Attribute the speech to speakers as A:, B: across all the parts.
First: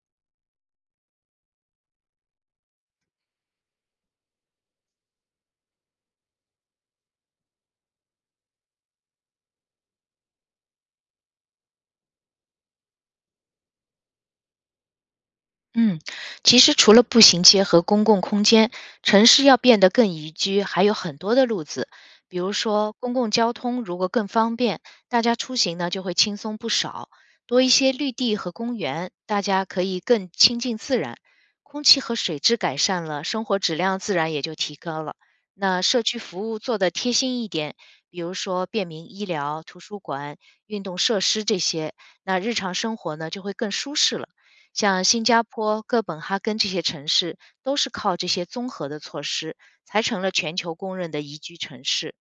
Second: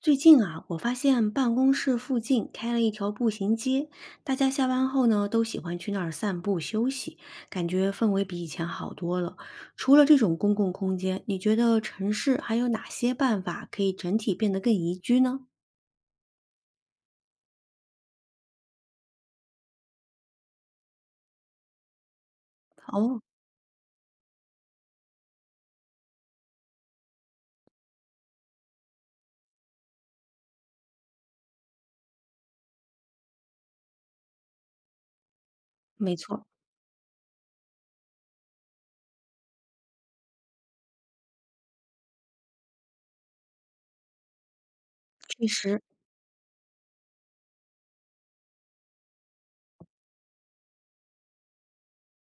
A: 最近啊，我发现办公室附近开了一条步行街，大家下班后呢都喜欢去那儿散步休息，感觉氛围比以前好多了。除了这种公共空间，你觉得城市还有哪些办法可以整体变得更宜居呢？
B: 嗯，其实除了步行街和公共空间，城市要变得更宜居，还有很多的路子。比如说，公
A: 哦，
B: 共交通如果更方便，大家出行呢就会轻松不少。多一些绿地和公园，大家可以更亲近自然，空气和水质改善了，生活质量自然也就提高了。那社
A: 没
B: 区
A: 错，
B: 服务做得贴心一点，比如说便民医疗、图书馆、运动设施这些，那日常生活呢就会更舒适了。像新加
A: 确实，
B: 坡、哥本哈根这些城市，都是靠这些综合的措施，才成了全球公认的宜居城市。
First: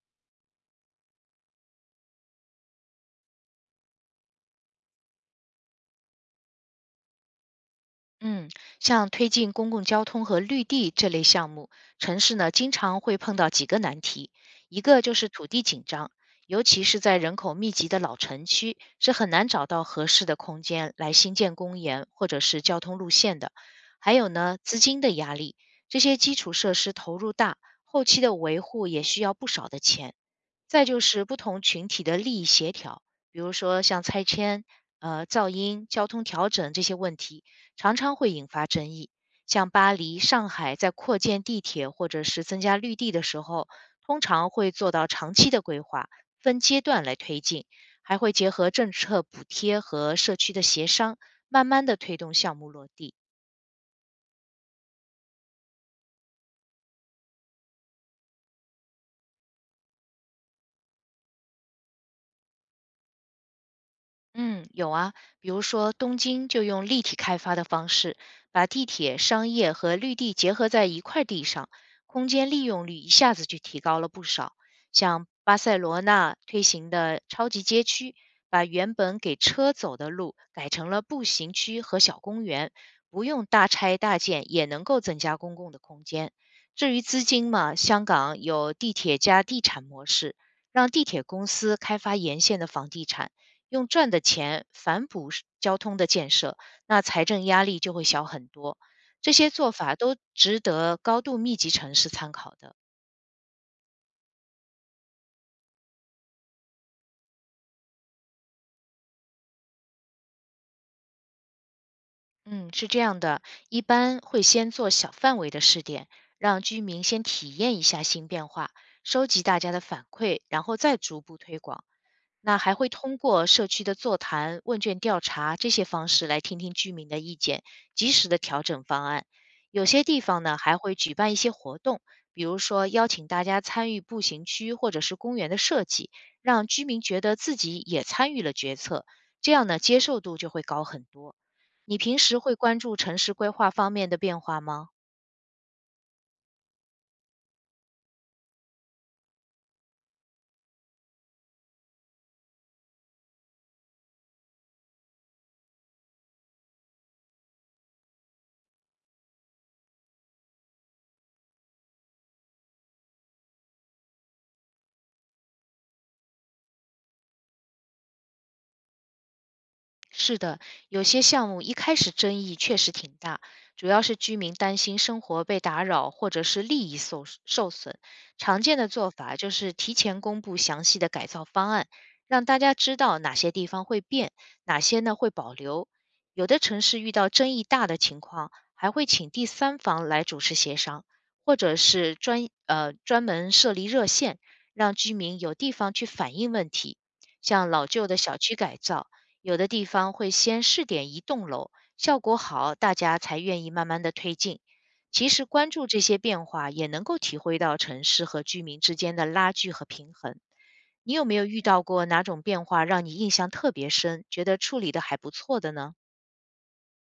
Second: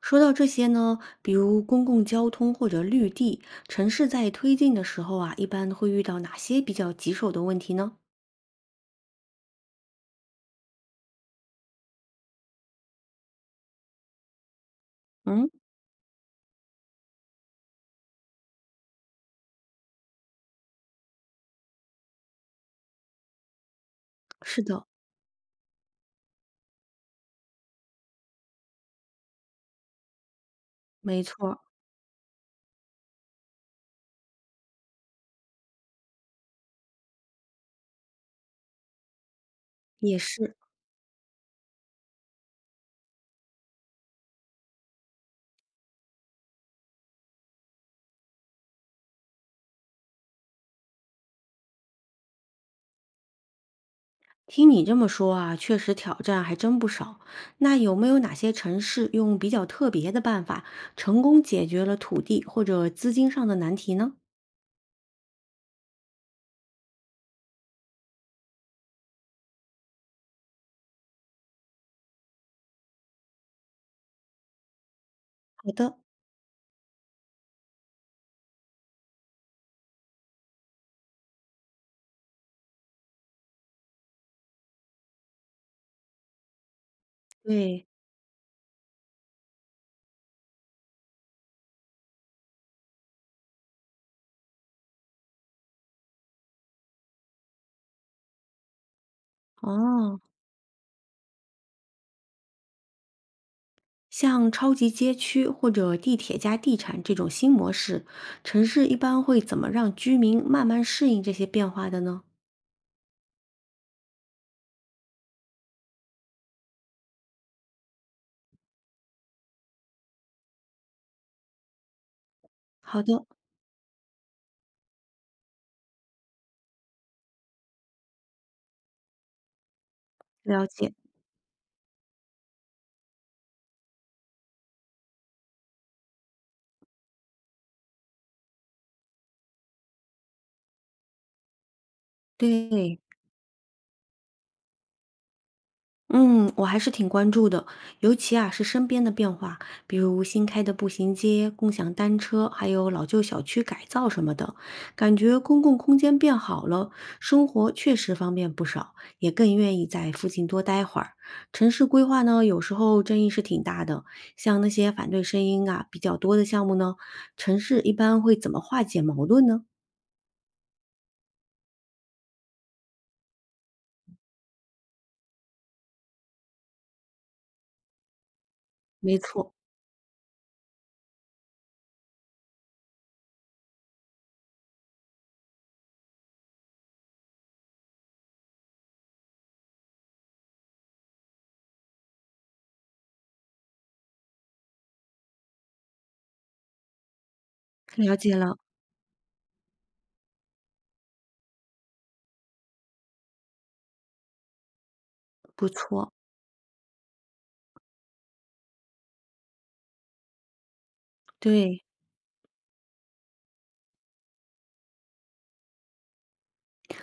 A: 说到这些呢，比如公共交通或者绿地，城市在推进的时候啊，一般会遇到哪些比较棘手的问题呢？
B: 嗯，像推进公共交通和绿地这类项目，城市呢经常会碰到几个难题，一个就是土
A: 嗯，
B: 地紧张，尤其是在人口密集的老城区，是很难找到合适的空间来新建公园或者是交通路线的。还有呢，
A: 是
B: 资
A: 的，
B: 金的压力，这些基础设施投入大，后期的维护也需要不少的钱。再就
A: 没
B: 是不
A: 错，
B: 同群体的利益协调，比如说像拆迁、噪音、交通调整这些问题。常常会引发争议。像巴
A: 也
B: 黎、上
A: 是。
B: 海在扩建地铁或者是增加绿地的时候，通常会做到长期的规划，分阶段来推进，还会结合政策补贴和社区的协商，慢慢的推动项目落地。
A: 听你这么说啊，确实挑战还真不少。那有没有哪些城市用比较特别的办法，成功解决了土地或者资金上的难题呢？
B: 嗯，有啊，比如说东京就用立体开发的方式，把地铁、商业和绿地结合在一块地上，空间利用率一下子就提高了不少。像巴
A: 好
B: 塞
A: 的，
B: 罗那推行的超级街区，把原本给车走的路改成了步行区和小公园，不用大拆大建也能够增加公共的空间。至于资金嘛，
A: 对，
B: 香港有地铁加地产模式，让地铁公司开发沿线的房地产。用赚的钱反哺是交通的建设，那财政压力就会小很多。这些做法都
A: 哦，
B: 值得高度密集城市参考的。
A: 像超级街区或者地铁加地产这种新模式，城市一般会怎么让居民慢慢适应这些变化的呢？
B: 嗯，是这样的，一般会先做小范围的试点，让居民先体验一下新变化，收集大家的反馈，然后再逐步推广。那还会
A: 好
B: 通
A: 的，
B: 过社区的座谈、问卷调查这些方式来听听居民的意见，及时的调整方案。有些地方呢
A: 了
B: 还
A: 解。
B: 会举办一些活动，比如说邀请大家参与步行区或者是公园的设计，让居民觉得自己也参与了决策，这样呢接受度就会高很多。你平时会关注
A: 对，
B: 城市规划方面的变化吗？
A: 嗯，我还是挺关注的，尤其啊是身边的变化，比如新开的步行街、共享单车，还有老旧小区改造什么的，感觉公共空间变好了，生活确实方便不少，也更愿意在附近多待会儿。城市规划呢，有时候争议是挺大的，像那些反对声音啊比较多的项目呢，城市一般会怎么化解矛盾呢？
B: 是的，有些项目一开始争议确实挺大，主要是居民担心生活被打扰或者是利益受损。常见的做
A: 没
B: 法就
A: 错，
B: 是提前公布详细的改造方案，让大家知道哪些地方会变，哪些呢会保留。有的城市遇到争议大的情况，还会请第三方来主持协商，或者是专门设立热线，让居民有地方去反映问题，像老旧
A: 了
B: 的
A: 解
B: 小区
A: 了，
B: 改造。有的地方会先试点一栋楼，效果好，大家才愿意慢慢的推进。其实
A: 不
B: 关注这
A: 错，
B: 些变化，也能够体会到城市和居民之间的拉锯和平衡。你有没有遇到
A: 对。
B: 过哪种变化让你印象特别深，觉得处理的还不错的呢？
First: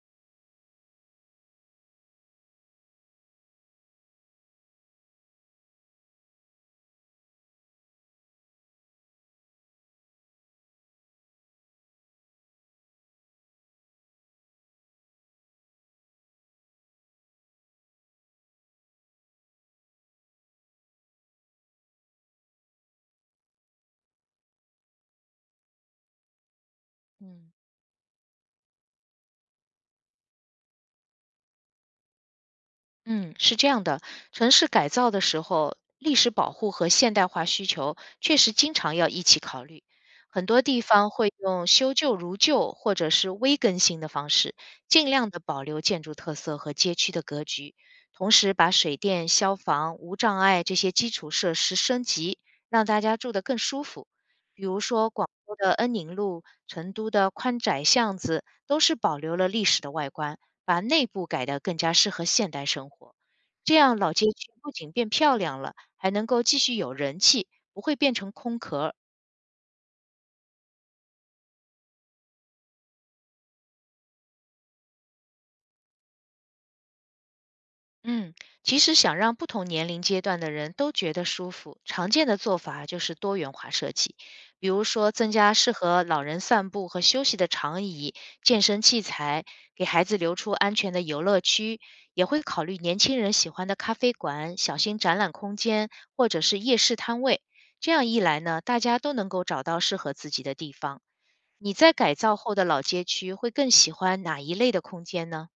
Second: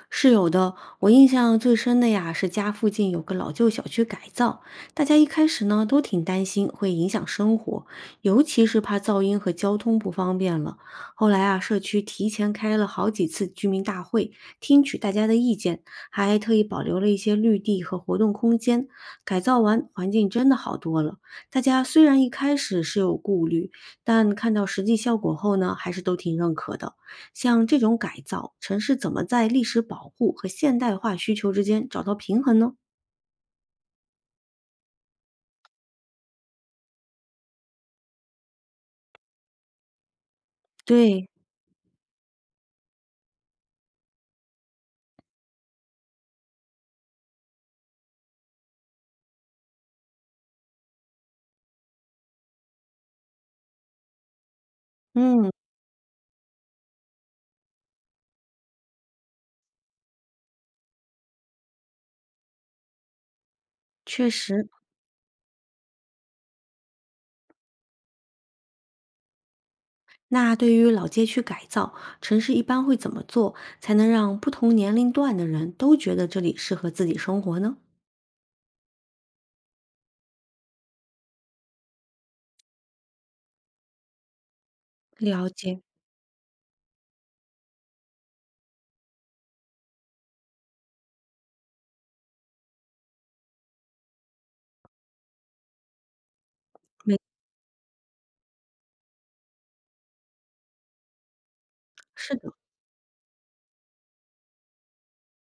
A: 是有的，我印象最深的呀，是家附近有个老旧小区改造，大家一开始呢都挺担心会影响生活，尤其是怕噪音和交通不方便了。后来啊，社区提前开了好几次居民大会，听取大家的意见，还特意保留了一些绿地和活动空间。改造完，环境真的好多了。大家虽然一开始是有顾虑，但看到实际效果后呢，还是都挺认可的。
B: 嗯。
A: 像这种改造，城市怎么在历史保护和现代化需求之间找到平衡呢？
B: 嗯，是这样的，城市改造的时候，历史保护和现代化需求确实经常要一起考虑。很多地方
A: 对，
B: 会用修旧如旧或者是微更新的方式，尽量的保留建筑特色和街区的格局，同时把水电、消防、无障碍这些基础设施升级，让大家住得更舒服。比如说广
A: 嗯，
B: 州的恩宁路、成都的宽窄巷子，都是保留了历史的外观。把内部改得更加适合现代生活。这样老街
A: 确
B: 区
A: 实。
B: 不仅变漂亮了，还能够继续有人气，不会变成空壳儿。
A: 那对于老街区改造，城市一般会怎么做，才能让不同年龄段的人都觉得这里适合自己生活呢？
B: 嗯，其实想让不同年龄阶段的人都觉得舒服，常见的做法就是多元化设计，比如说增
A: 了
B: 加适
A: 解，
B: 合老人散步和休息的长椅、健身器材，给孩子留出安全的游乐区，也会考虑年轻人喜欢的咖啡馆、小型展览空间或者是夜市
A: 没，
B: 摊位。这样一来呢，大家都能够找到适合自己的地方。你在改
A: 是
B: 造
A: 的。
B: 后的老街区会更喜欢哪一类的空间呢？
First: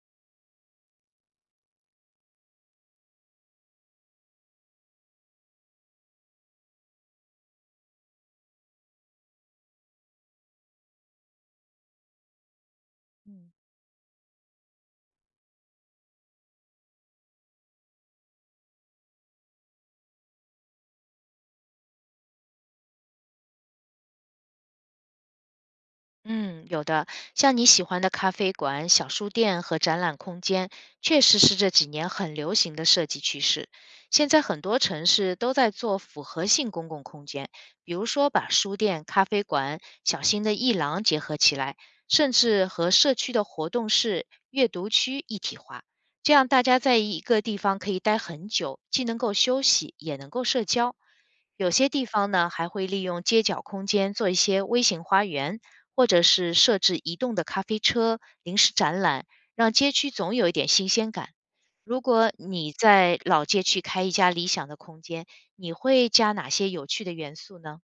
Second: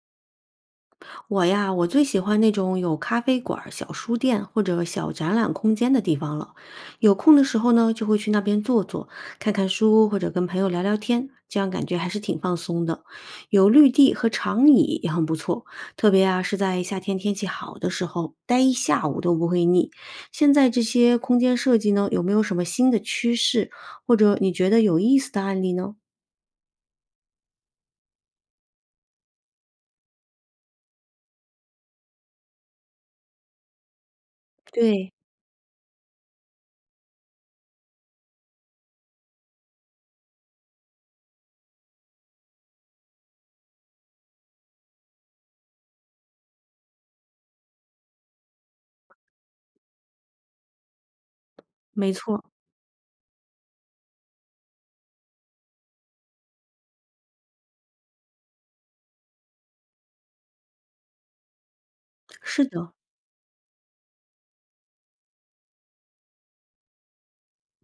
A: 我最喜欢那种有咖啡馆儿、小书店或者小展览空间的地方了。有空的时候呢，就会去那边坐坐，看看书或者跟朋友聊聊天，这样感觉还是挺放松的。
B: 嗯。
A: 有绿地和长椅也很不错，特别啊是在夏天天气好的时候，待一下午都不会腻。现在这些空间设计呢，有没有什么新的趋势，或者你觉得有意思的案例呢？
B: 嗯，有的，像你喜欢的咖啡馆、小书店和展览空间，确实是这几年很流行的设计趋势。现在很多城
A: 对，
B: 市都在做复合性公共空间，比如说把书店、咖啡馆、小型的艺廊结合起来，甚至和社区的活动室、阅读区一体化。这样大家在一个地方可以待很久，既能够休息，也能够社交。有些地
A: 没
B: 方
A: 错，
B: 呢，还会利用街角空间做一些微型花园。或者是设置移动的咖啡车、临时展览，让街区总有一点新鲜感。如果
A: 是
B: 你
A: 的。
B: 在老街区开一家理想的空间，你会加哪些有趣的元素呢？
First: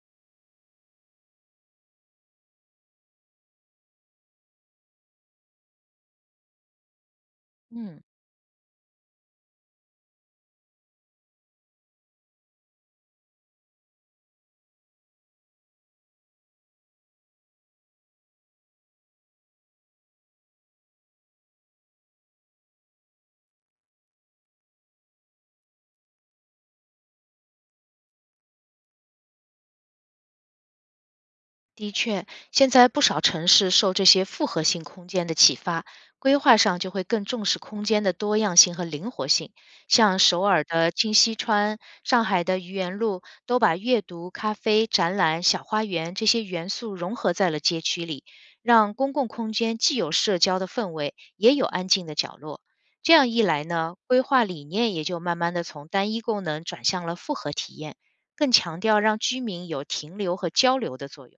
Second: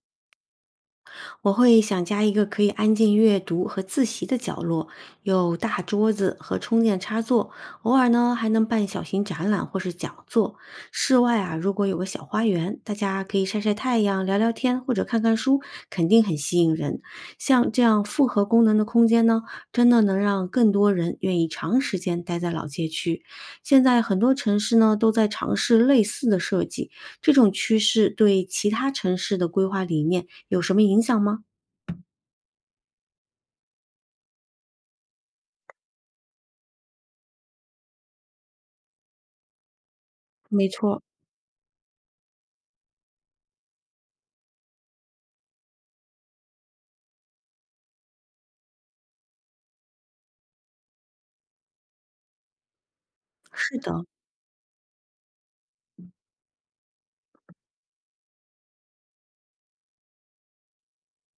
A: 我会想加一个可以安静阅读和自习的角落，有大桌子和充电插座，偶
B: 嗯。
A: 尔呢还能办小型展览或是讲座。室外啊，如果有个小花园，大家可以晒晒太阳、聊聊天或者看看书，肯定很吸引人。像这样复合功能的空间呢，真的能让更多人愿意长时间待在老街区。现在很多城市呢都在尝试类似的设计，这种趋势对其他城市的规划理念。有什么影响吗？
B: 的确，现在不少城市受这些复合性空间的启发，规划上就会更重视空间的多样性和灵活性。像首尔
A: 没
B: 的
A: 错，
B: 清溪川、上海的愚园路，都把阅读、咖啡、展览、小花园这些元素融合在了街区里，让公共空间既有社交的氛围，也有安静的角落。这样一来
A: 是
B: 呢，
A: 的，
B: 规划理念也就慢慢的从单一功能转向了复合体验，更强调让居民有停留和交流的作用。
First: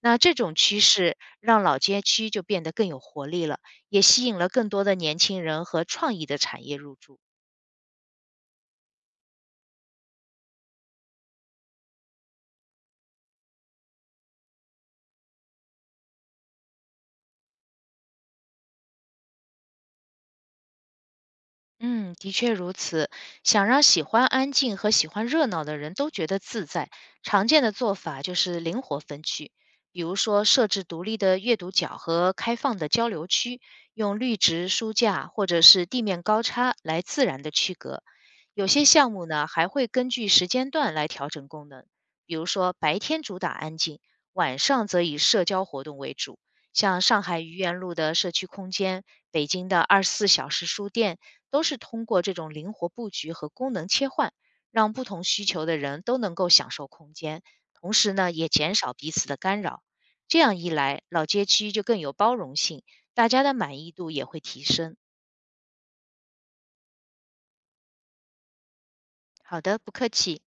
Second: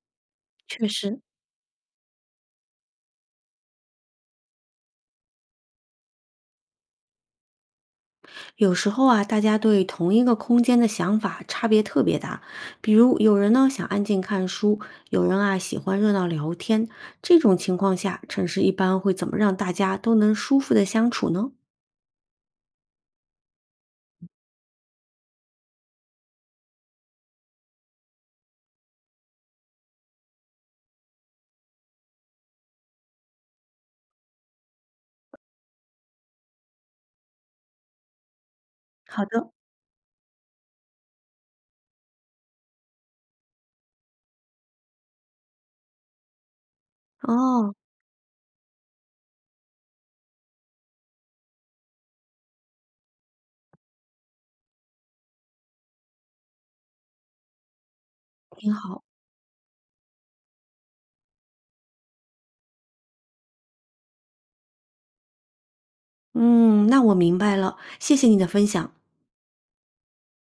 B: 那这种趋
A: 确
B: 势
A: 实，
B: 让老街区就变得更有活力了，也吸引了更多的年轻人和创意的产业入驻。
A: 有时候啊，大家对同一个空间的想法差别特别大。比如，有人呢想安静看书，有人啊喜欢热闹聊天。这种情况下，城市一般会怎么让大家都能舒服的相处呢？
B: 嗯，的确如此。想让喜欢安静和喜欢热闹的人都觉得自在，常见的做法就是灵活分区，比如说设置独立的阅读角和开放的交流区，用绿植、书架或者是地面高差来自然的区隔。有些项
A: 好
B: 目呢，
A: 的，
B: 还会根据时间段来调整功能，比如说白天主打安静，晚上则以社交活动为主。像上海愚
A: 哦，
B: 园路的社区空间、北京的24小时书店，都是通过这种灵活布局和功能切换，让不同需求的人都能够享受空间，同时呢，也
A: 挺
B: 减少
A: 好，
B: 彼此的干扰。这样一来，老街区就更有包容性，大家的满意度也会提升。
A: 嗯，那我明白了，谢谢你的分享。
B: 好的，不客气。